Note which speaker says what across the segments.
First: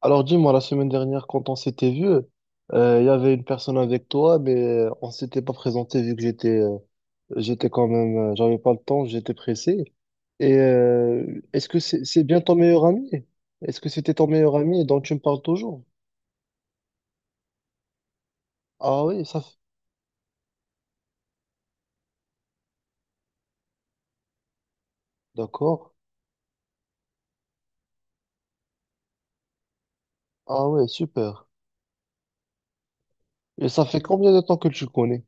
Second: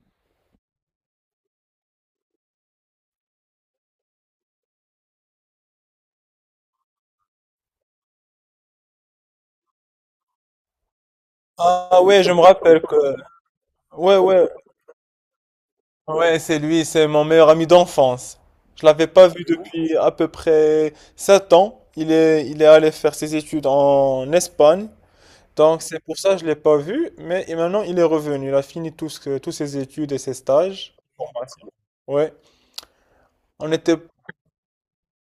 Speaker 1: Alors dis-moi, la semaine dernière, quand on s'était vu, il y avait une personne avec toi, mais on s'était pas présenté vu que j'étais quand même, j'avais pas le temps, j'étais pressé. Et est-ce que
Speaker 2: Ah
Speaker 1: c'est
Speaker 2: ouais,
Speaker 1: c'est
Speaker 2: je
Speaker 1: bien
Speaker 2: me
Speaker 1: ton
Speaker 2: rappelle
Speaker 1: meilleur
Speaker 2: que.
Speaker 1: ami? Est-ce que c'était
Speaker 2: Ouais,
Speaker 1: ton
Speaker 2: ouais,
Speaker 1: meilleur ami dont tu me parles toujours?
Speaker 2: ouais, c'est lui, c'est mon meilleur ami d'enfance. Je
Speaker 1: Ah
Speaker 2: l'avais
Speaker 1: oui,
Speaker 2: pas
Speaker 1: ça
Speaker 2: vu
Speaker 1: fait.
Speaker 2: depuis à peu près 7 ans. Il est allé faire ses études en Espagne. Donc
Speaker 1: D'accord.
Speaker 2: c'est pour ça que je l'ai pas vu. Mais et maintenant, il est revenu. Il a fini tous ses études et ses
Speaker 1: Ah oui,
Speaker 2: stages.
Speaker 1: super.
Speaker 2: Ouais.
Speaker 1: Et
Speaker 2: On
Speaker 1: ça
Speaker 2: était,
Speaker 1: fait combien de temps que tu le connais?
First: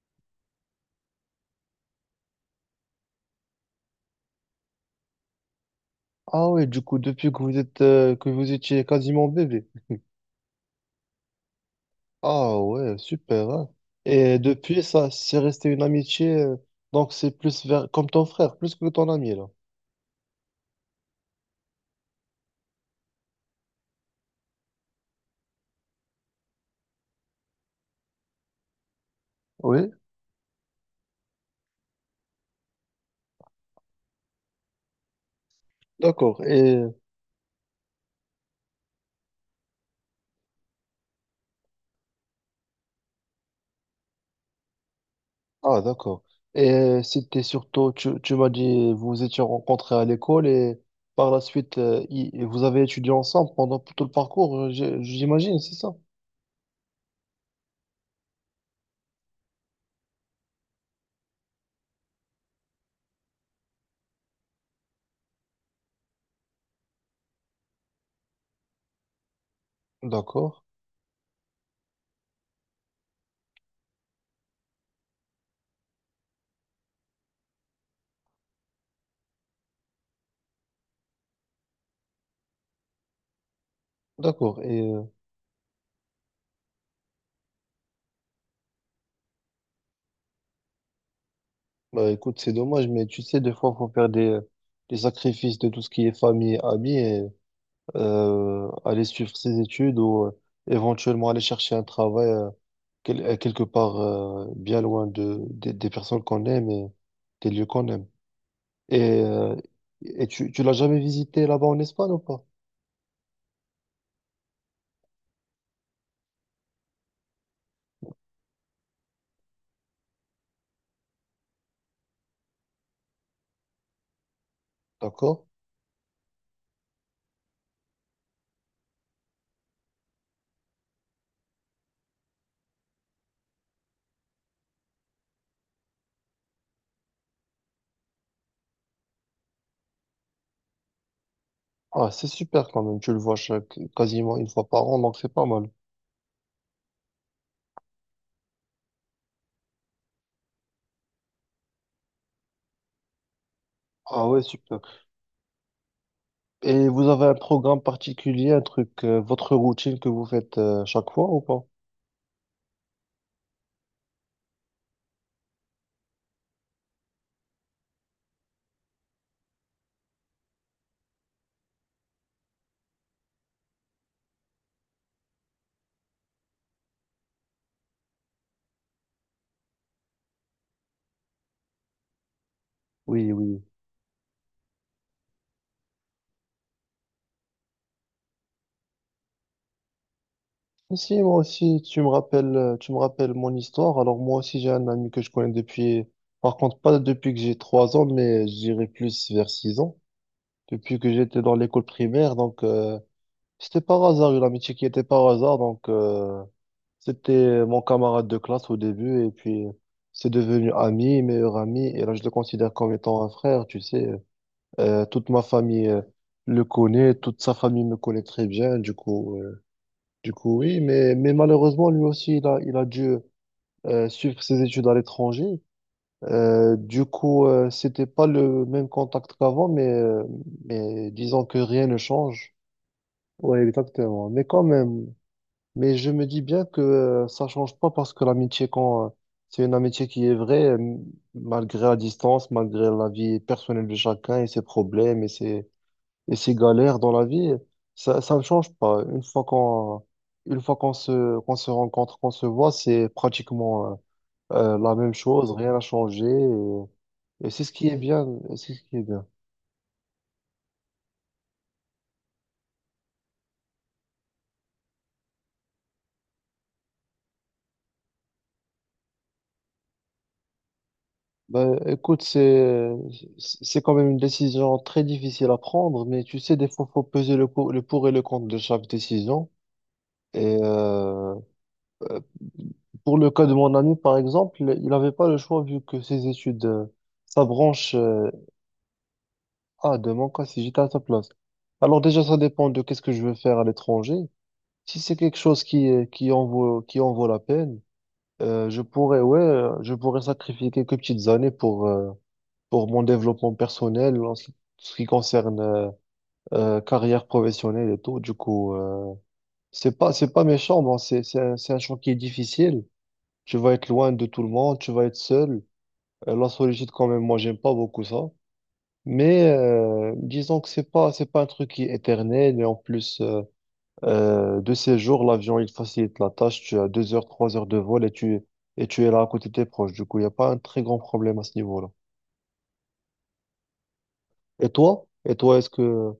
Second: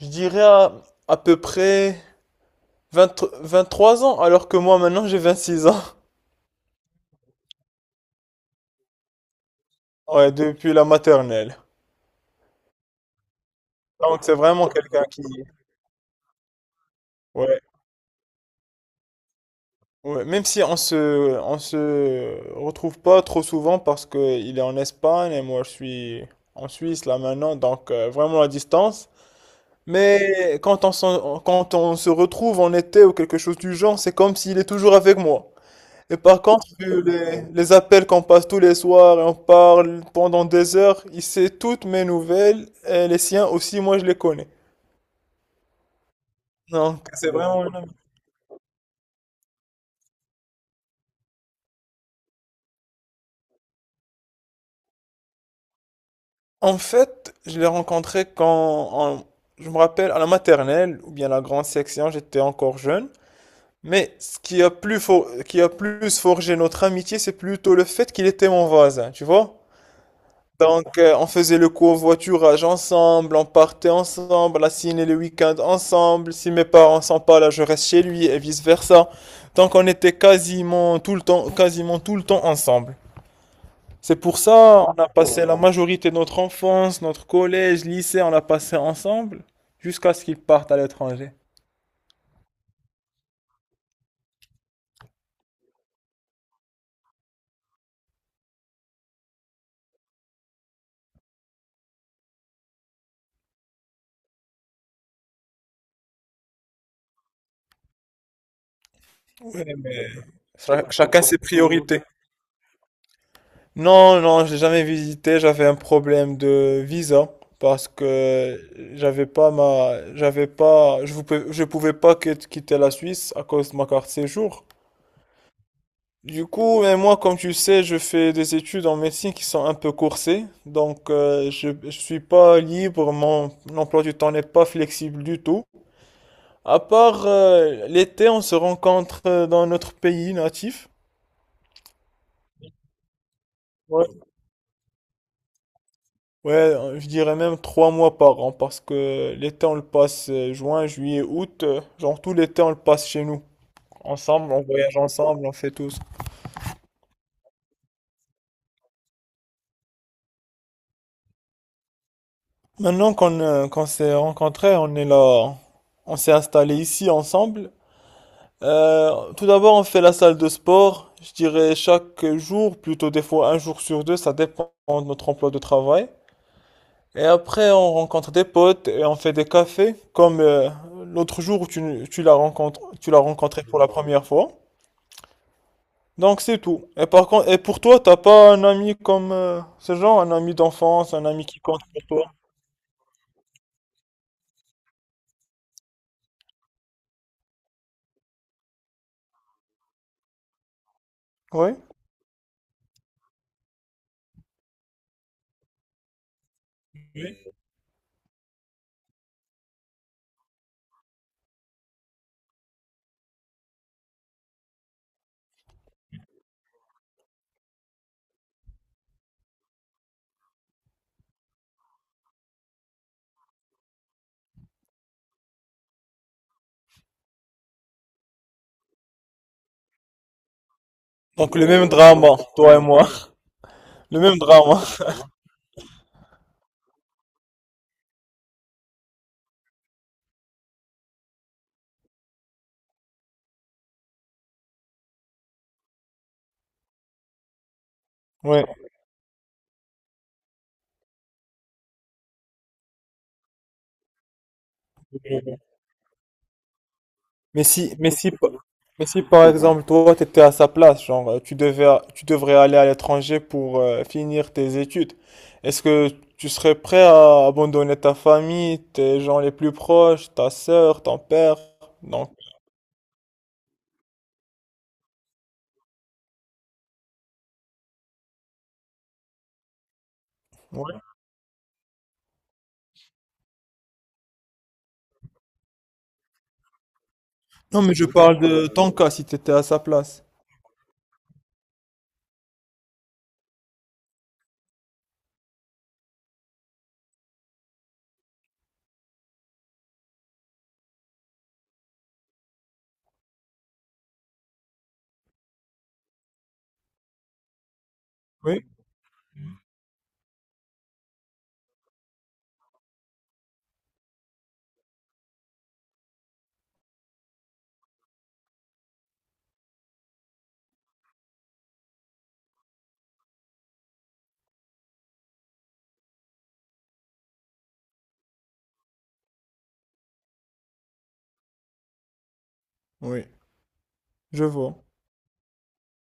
Speaker 2: je dirais, à peu près vingt 23 ans, alors que moi, maintenant, j'ai 26 ans.
Speaker 1: Ah oui, du coup, depuis que vous étiez quasiment bébé.
Speaker 2: Ouais, depuis la maternelle.
Speaker 1: Ah ouais, super, hein.
Speaker 2: Donc c'est
Speaker 1: Et
Speaker 2: vraiment
Speaker 1: depuis,
Speaker 2: quelqu'un
Speaker 1: ça,
Speaker 2: qui.
Speaker 1: c'est resté une amitié, donc c'est
Speaker 2: Ouais.
Speaker 1: plus vers, comme ton frère, plus que ton ami, là.
Speaker 2: Ouais, même si on se retrouve pas trop souvent parce que il est en Espagne et moi je suis en Suisse là maintenant, donc vraiment à distance.
Speaker 1: Oui,
Speaker 2: Mais quand on se retrouve en été ou quelque chose du genre, c'est comme s'il est toujours avec moi. Et
Speaker 1: d'accord.
Speaker 2: par contre,
Speaker 1: Et,
Speaker 2: vu les appels qu'on passe tous les soirs et on parle pendant des heures, il sait toutes mes nouvelles et les siens aussi, moi je les connais.
Speaker 1: ah, d'accord. Et
Speaker 2: Donc c'est
Speaker 1: c'était
Speaker 2: vraiment une
Speaker 1: surtout, tu m'as dit, vous vous étiez rencontrés à l'école et par la suite, vous avez étudié ensemble pendant tout le parcours, j'imagine, c'est ça?
Speaker 2: En fait, je l'ai rencontré en- je me rappelle, à la maternelle ou bien la grande section, j'étais encore jeune. Mais ce qui a plus, forgé notre amitié, c'est plutôt le fait qu'il était mon voisin, tu vois?
Speaker 1: D'accord,
Speaker 2: Donc, on faisait le covoiturage ensemble, on partait ensemble, la ciné le week-end ensemble. Si mes parents sont pas là, je reste chez lui et vice-versa. Donc, on était quasiment tout le temps, quasiment tout le temps ensemble. C'est pour
Speaker 1: d'accord. Et,
Speaker 2: ça, on a passé la majorité de notre enfance, notre collège, lycée, on l'a passé ensemble, jusqu'à ce qu'ils partent à l'étranger.
Speaker 1: bah, écoute, c'est dommage, mais tu sais, des fois, faut faire des sacrifices de tout ce qui est famille, amis, aller suivre ses études ou éventuellement aller chercher un travail quelque part, bien loin de, des personnes qu'on aime et des lieux qu'on aime. Et, euh,
Speaker 2: Ouais, mais
Speaker 1: et tu l'as jamais
Speaker 2: chacun ses
Speaker 1: visité là-bas en
Speaker 2: priorités.
Speaker 1: Espagne ou pas?
Speaker 2: Non, non, j'ai jamais visité. J'avais un problème de visa parce que j'avais pas ma, j'avais pas, je vous, pouvais- je pouvais pas quitter la Suisse à cause de ma carte séjour.
Speaker 1: D'accord?
Speaker 2: Du coup, mais moi, comme tu sais, je fais des études en médecine qui sont un peu coursées, donc je suis pas libre, mon emploi du temps n'est pas flexible du tout. À part l'été, on se rencontre dans notre pays natif.
Speaker 1: Ah, c'est super quand même, tu le vois chaque,
Speaker 2: Ouais.
Speaker 1: quasiment une fois par an, donc c'est pas mal.
Speaker 2: Ouais, je dirais même 3 mois par an, parce que l'été, on le passe juin, juillet, août, genre tout l'été, on le passe chez nous.
Speaker 1: Ah ouais,
Speaker 2: Ensemble, on
Speaker 1: super.
Speaker 2: voyage ensemble, on fait tous.
Speaker 1: Et vous avez un programme particulier, un truc, votre routine que vous faites chaque fois ou pas?
Speaker 2: Maintenant qu'on s'est rencontrés, on est là, on s'est installés ici ensemble. Tout d'abord, on fait la salle de sport, je dirais chaque jour, plutôt des fois un jour sur deux, ça dépend de notre emploi de travail. Et après, on rencontre des potes et on fait des cafés, comme l'autre jour où tu l'as
Speaker 1: Oui, oui.
Speaker 2: rencontré pour la première fois. Donc c'est tout. Et par contre, et pour toi, t'as pas un ami comme ce genre, un ami d'enfance,
Speaker 1: Si,
Speaker 2: un
Speaker 1: moi
Speaker 2: ami qui
Speaker 1: aussi,
Speaker 2: compte
Speaker 1: tu
Speaker 2: pour
Speaker 1: me
Speaker 2: toi?
Speaker 1: rappelles, euh, tu me rappelles mon histoire. Alors, moi aussi, j'ai un ami que je connais depuis, par contre, pas depuis que j'ai 3 ans, mais je dirais plus vers 6 ans, depuis que j'étais dans
Speaker 2: Oui.
Speaker 1: l'école primaire. Donc, c'était par hasard, une amitié qui était par hasard. Donc, c'était mon camarade de classe au début, et puis, c'est devenu ami, meilleur ami. Et là, je le considère comme étant un frère, tu sais. Toute ma famille, le connaît, toute sa famille me connaît très bien. Du coup, oui, mais malheureusement, lui aussi, il a dû suivre ses études à l'étranger. Du coup, c'était pas le même contact qu'avant, mais disons
Speaker 2: Donc
Speaker 1: que
Speaker 2: le
Speaker 1: rien
Speaker 2: même
Speaker 1: ne
Speaker 2: drama,
Speaker 1: change.
Speaker 2: toi et moi,
Speaker 1: Oui,
Speaker 2: le
Speaker 1: exactement.
Speaker 2: même
Speaker 1: Mais quand
Speaker 2: drama.
Speaker 1: même, mais je me dis bien que ça change pas parce que l'amitié, quand c'est une amitié qui est vraie, malgré la distance, malgré la vie personnelle de chacun et ses problèmes et et ces galères dans la vie, ça ne
Speaker 2: Oui.
Speaker 1: change pas. Une fois qu'on se rencontre, qu'on se voit, c'est pratiquement la même chose, rien n'a changé. Et c'est
Speaker 2: Mais
Speaker 1: ce qui
Speaker 2: si,
Speaker 1: est
Speaker 2: mais
Speaker 1: bien,
Speaker 2: si, pa-
Speaker 1: c'est ce qui est
Speaker 2: mais si
Speaker 1: bien.
Speaker 2: par exemple toi tu étais à sa place, genre tu devrais aller à l'étranger pour finir tes études, est-ce que tu serais prêt à abandonner ta famille, tes gens les plus proches, ta sœur, ton père?
Speaker 1: Ben, écoute,
Speaker 2: Donc,
Speaker 1: c'est quand même une décision très difficile à prendre, mais tu sais, des fois, faut peser le pour et le contre de chaque décision. Et
Speaker 2: ouais.
Speaker 1: euh, pour le cas de mon ami, par exemple, il n'avait pas le choix vu que ses études, sa
Speaker 2: Non, mais
Speaker 1: branche,
Speaker 2: je
Speaker 1: euh,
Speaker 2: parle de ton cas si tu étais à sa
Speaker 1: Ah, de
Speaker 2: place.
Speaker 1: mon cas, si j'étais à ta place. Alors déjà, ça dépend de qu'est-ce que je veux faire à l'étranger. Si c'est quelque chose qui en vaut la peine, je pourrais, ouais, je pourrais sacrifier quelques petites années pour mon développement personnel en ce qui concerne carrière professionnelle et tout. Du
Speaker 2: Oui.
Speaker 1: coup, c'est pas méchant, bon, c'est un champ qui est difficile. Tu vas être loin de tout le monde, tu vas être seul. La solitude, quand même, moi, j'aime pas beaucoup ça. Mais disons que c'est pas un truc qui est éternel, et en plus de ces jours, l'avion, il facilite la tâche. Tu as 2 heures, 3 heures de vol, et tu es là à côté de tes proches. Du coup, il n'y a pas un très grand problème à ce niveau-là.
Speaker 2: Oui. Je
Speaker 1: et
Speaker 2: vois.
Speaker 1: toi et toi est-ce que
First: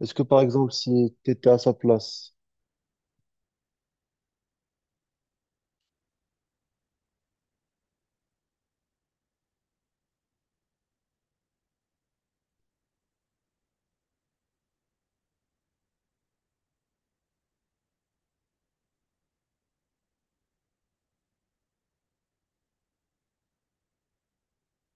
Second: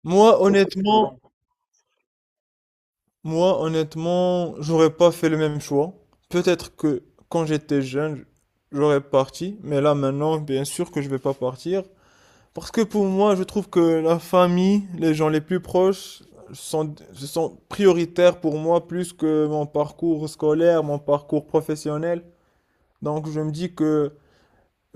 Speaker 1: est-ce que par
Speaker 2: Moi,
Speaker 1: exemple si
Speaker 2: honnêtement,
Speaker 1: tu étais à sa place?
Speaker 2: Moi, honnêtement, j'aurais pas fait le même choix. Peut-être que quand j'étais jeune, j'aurais parti, mais là maintenant, bien sûr que je vais pas partir. Parce que pour moi, je trouve que la famille, les gens les plus proches, sont prioritaires pour moi plus que mon parcours scolaire, mon parcours professionnel. Donc je me dis que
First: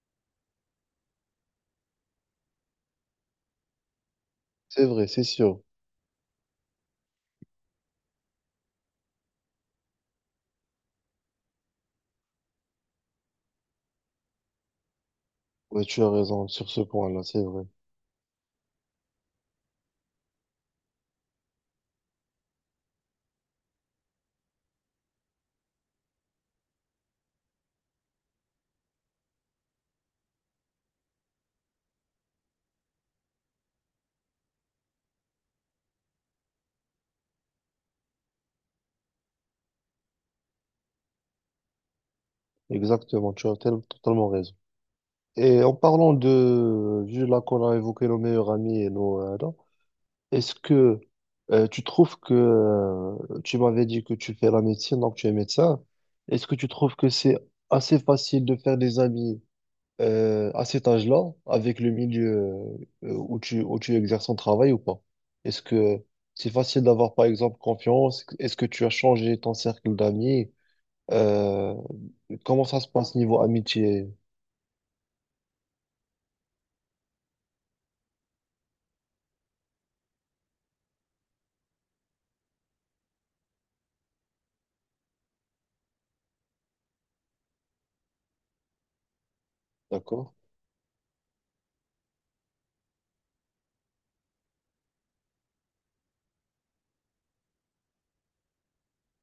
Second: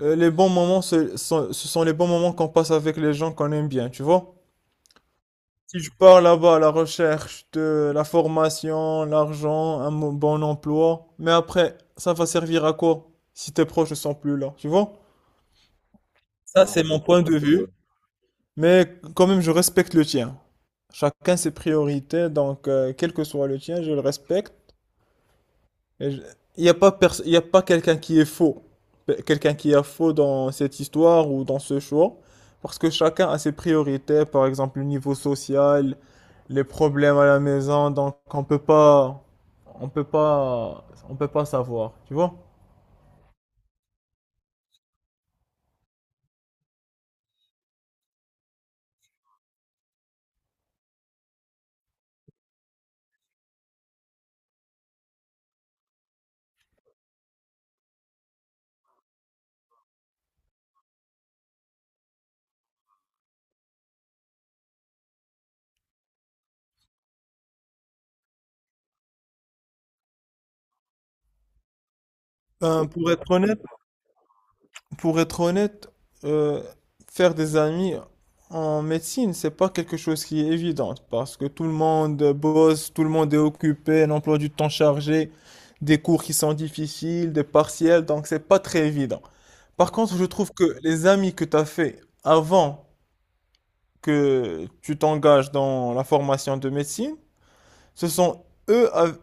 Speaker 2: les bons moments, ce sont les bons moments qu'on passe avec les gens qu'on aime bien, tu vois?
Speaker 1: C'est vrai, c'est sûr.
Speaker 2: Si je pars là-bas à la recherche de la formation, l'argent, bon emploi, mais après, ça va servir à quoi si tes proches ne sont plus là, tu vois?
Speaker 1: Ouais, tu as raison
Speaker 2: Ça,
Speaker 1: sur ce
Speaker 2: c'est mon
Speaker 1: point-là,
Speaker 2: point de
Speaker 1: c'est vrai.
Speaker 2: vue, mais quand même, je respecte le tien. Chacun ses priorités, donc quel que soit le tien, je le respecte. Et je- il y a pas quelqu'un qui est faux, quelqu'un qui est faux dans cette histoire ou dans ce choix, parce que chacun a ses priorités, par exemple le niveau social, les problèmes à la maison, donc on peut pas, on peut pas savoir, tu vois?
Speaker 1: Exactement, tu as totalement raison. Et en parlant de, vu là qu'on a évoqué nos meilleurs amis et nos, est-ce que tu trouves que tu m'avais dit que tu fais la médecine, donc tu es médecin. Est-ce que tu trouves que c'est assez facile de faire des amis à cet âge-là, avec le milieu où tu exerces ton travail ou pas? Est-ce que c'est facile d'avoir par exemple confiance? Est-ce que tu as changé ton cercle d'amis? Euh, comment ça
Speaker 2: Ben,
Speaker 1: se
Speaker 2: pour
Speaker 1: passe
Speaker 2: être
Speaker 1: niveau
Speaker 2: honnête,
Speaker 1: amitié?
Speaker 2: Pour être honnête, euh, faire des amis en médecine, c'est pas quelque chose qui est évident parce que tout le monde bosse, tout le monde est occupé, un emploi du temps chargé, des cours qui sont difficiles, des partiels, donc c'est pas très évident. Par contre, je
Speaker 1: D'accord?
Speaker 2: trouve que les amis que tu as fait avant que tu t'engages dans la formation de médecine, ce sont eux, av-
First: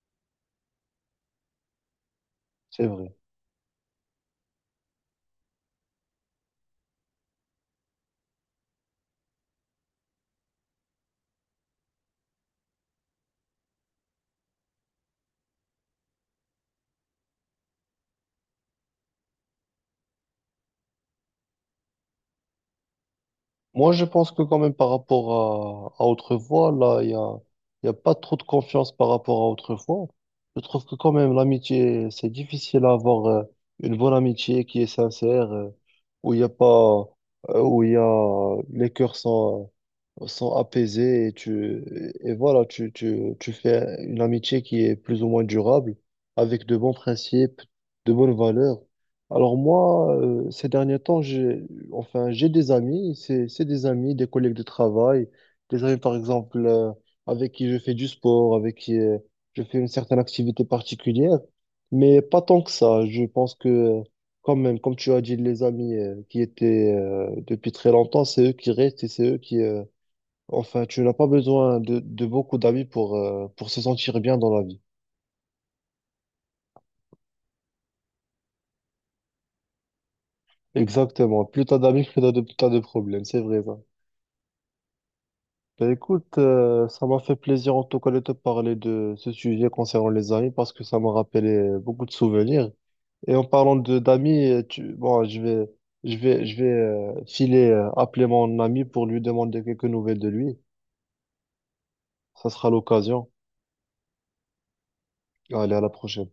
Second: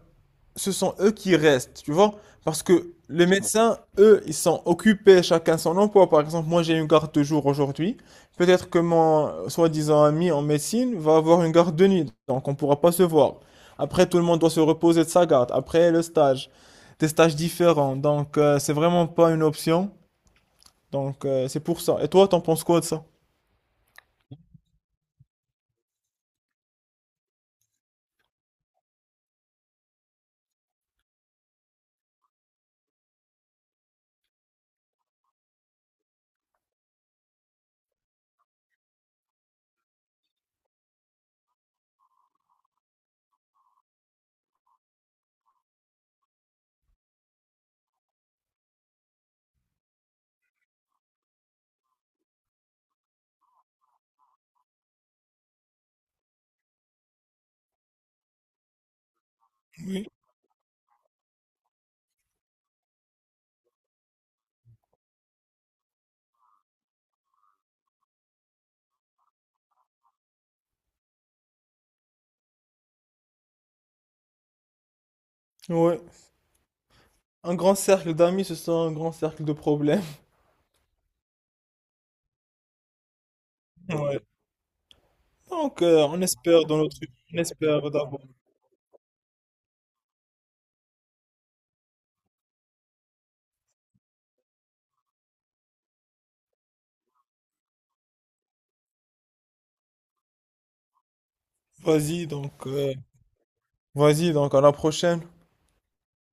Speaker 2: ce sont eux qui restent, tu vois? Parce
Speaker 1: C'est
Speaker 2: que
Speaker 1: vrai.
Speaker 2: les médecins, eux, ils sont occupés, chacun son emploi. Par exemple, moi, j'ai une garde de jour aujourd'hui. Peut-être que mon soi-disant ami en médecine va avoir une garde de nuit, donc on ne pourra pas se voir. Après, tout le monde doit se reposer de sa garde. Après, le stage, des stages différents. Donc, c'est vraiment pas une option. Donc, c'est pour ça. Et toi, t'en penses quoi de ça?
Speaker 1: Moi, je pense que quand même, par rapport à autrefois, là, il y a pas trop de confiance par rapport à autrefois. Je trouve que quand même l'amitié, c'est difficile à avoir une bonne amitié qui est sincère, où il y a pas, où il y a, les cœurs sont, sont apaisés, et tu, voilà, tu fais une amitié qui est plus ou moins durable, avec de bons principes, de bonnes valeurs. Alors moi, ces derniers temps, j'ai enfin j'ai des amis, c'est des amis, des collègues de travail, des amis par exemple avec qui je fais du sport, avec qui je fais une certaine activité particulière. Mais pas tant que ça. Je pense que quand même, comme tu as dit, les amis qui étaient depuis très longtemps, c'est eux qui restent, et c'est eux qui. Enfin, tu n'as pas besoin de beaucoup d'amis pour se sentir bien dans la vie.
Speaker 2: Ouais. Un grand cercle d'amis, ce sont un grand cercle de problèmes.
Speaker 1: Exactement. Plus t'as d'amis, plus t'as de problèmes. C'est vrai, ça.
Speaker 2: Ouais. Donc,
Speaker 1: Ben écoute, ça m'a fait
Speaker 2: on
Speaker 1: plaisir
Speaker 2: espère
Speaker 1: en tout cas de
Speaker 2: d'avoir.
Speaker 1: te parler de ce sujet concernant les amis, parce que ça m'a rappelé beaucoup de souvenirs. Et en parlant de d'amis, bon, je vais filer, appeler mon ami pour lui demander quelques nouvelles de lui.
Speaker 2: Vas-y
Speaker 1: Ça
Speaker 2: donc,
Speaker 1: sera
Speaker 2: euh,
Speaker 1: l'occasion.
Speaker 2: Vas-y donc à la prochaine.
Speaker 1: Allez, à la prochaine.